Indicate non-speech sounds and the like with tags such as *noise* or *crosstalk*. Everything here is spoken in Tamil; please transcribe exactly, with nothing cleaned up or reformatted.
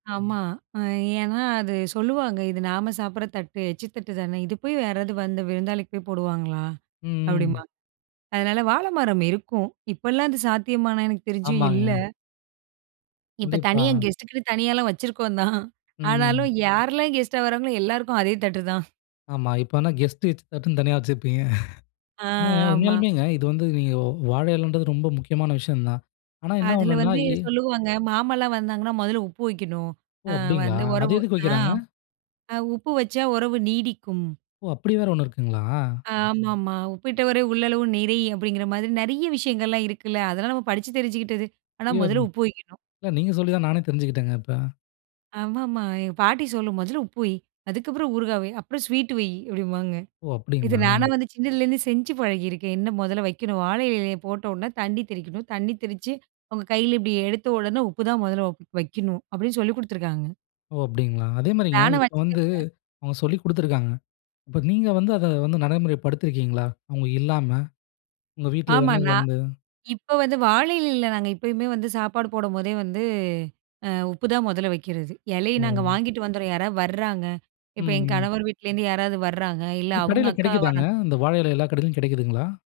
ஆமா, அ ஏன்னா அது சொல்லுவாங்க, "இது நாம சாப்பிடற தட்டு, எச்சு தட்டு தானே, இது போய் யாராவது வந்து விருந்தாளிக்கு போய் போடுவாங்களா?" ம். அப்டிம்பாங்க. அதனால, வாழைமரம் இருக்கும். இப்பலாம் அது சாத்தியமான்னா, எனக்கு தெரிஞ்சு இல்ல. ஆமாங்க. இப்ப கண்டிப்பா. தனியா கெஸ்ட்டுக்குன்னு தனியாலாம் வச்சிருக்கோம் தான். ஆனாலும், ம். யாரெல்லாம் கெஸ்ட்டா வராங்களோ எல்லாருக்கும் அதே தட்டு தான். ஆமா, இப்ப என்ன கெஸ்ட்டு எச் தட்டுன்னு தனியா வச்சுருப்பீங்க! *chuckles* அ, என்னங்க. ஆமா. உண்மயாலுமேங்க, இது வந்து நீங்க வாழை இலைன்றது ரொம்ப முக்கியமான விஷயம் தான். ஆனா, என்ன அதில ஒண்ணுன்னா வந்து, எ சொல்லுவாங்க, மாமாலாம் வந்தாங்கன்னா, முதல்ல உப்பு வெக்கணும். ஓ! அ அப்டீங்களா? வந்து அது உறவு எதுக்கு அ. வெக்குறாங்க? அ, உப்பு வச்சா உறவு நீடிக்கும். ஓ! அப்படி வேற ஒண்ணு இருக்குங்களா? ஆமாமா. "உப்பிட்டவரை உள்ளளவு நிறை!" அப்படிங்கிற மாரி, நிறைய விஷயங்கள்லாம் இருக்குல்ல, அதெல்லாம் நம்ம படிச்சு தெரிஞ்சுகிட்டது. ஆனா, *unintelligible* முதல்ல இல்ல, உப்பு வெக்கணும். நீங்க சொல்லித்தான் நானே தெரிஞ்சுகிட்டேங்க, இப்ப. ஆமாமா. எங்க பாட்டி சொல்லும், "முதல்ல உப்பு வை, அதுக்கப்புறம் ஊறுகாய் வை, அப்புறம் ஸ்வீட்டு வை" அப்பிடிம்பாங்க. ஓ! இத அப்டிங்களா? நானா வந்து சின்னதுலருந்தே செஞ்சு பழகியிருக்கேன், என்ன முதல்ல வெக்கணும். வாழை இலையிலய போட்ட உடனே தண்ணி தெறிக்கணும். தண்ணி தெறிச்சு. அவுங்க கைல இப்டி எடுத்த உடனே, உப்பு தான் முதல்ல ஒ வெக்கணும். அப்டின்னு சொல்லிக் குடுத்துருக்காங்க! ஓ! அப்டிங்களா? அதேமாரிங்க, நானும் இப்ப வந்து, வச்சிட்டுருப்பேன். அவங்க சொல்லி குடுத்துருக்காங்க. இப்ப நீங்க வந்து, அத வந்து, நடைமுறைப்படுத்திருக்கீங்களா, அவங்க இல்லாம, உங்க வீட்டில ஆமா, யார்னாது நான் வந்து? இப்ப வந்து வாழை இலைல நாங்க எப்பயுமே வந்து சாப்பாடு போடும்போதே வந்து, அ உப்பு தான் முதல்ல வெக்கிறது, இலைய நாங்க ம். வாங்கிட்டு வந்துர்றோம், யாராவது வர்றாங்க. ம், இப்ப எங்க ம். கணவர் வீட்லருந்து யாராவது வர்றாங்க. இல்ல, இது அவங்க கடைல அக்கா கிடைக்குதாங்க? வரா இந்த வாழை இலை, எல்லா கடைலயும் கிடைக்குதுங்களா?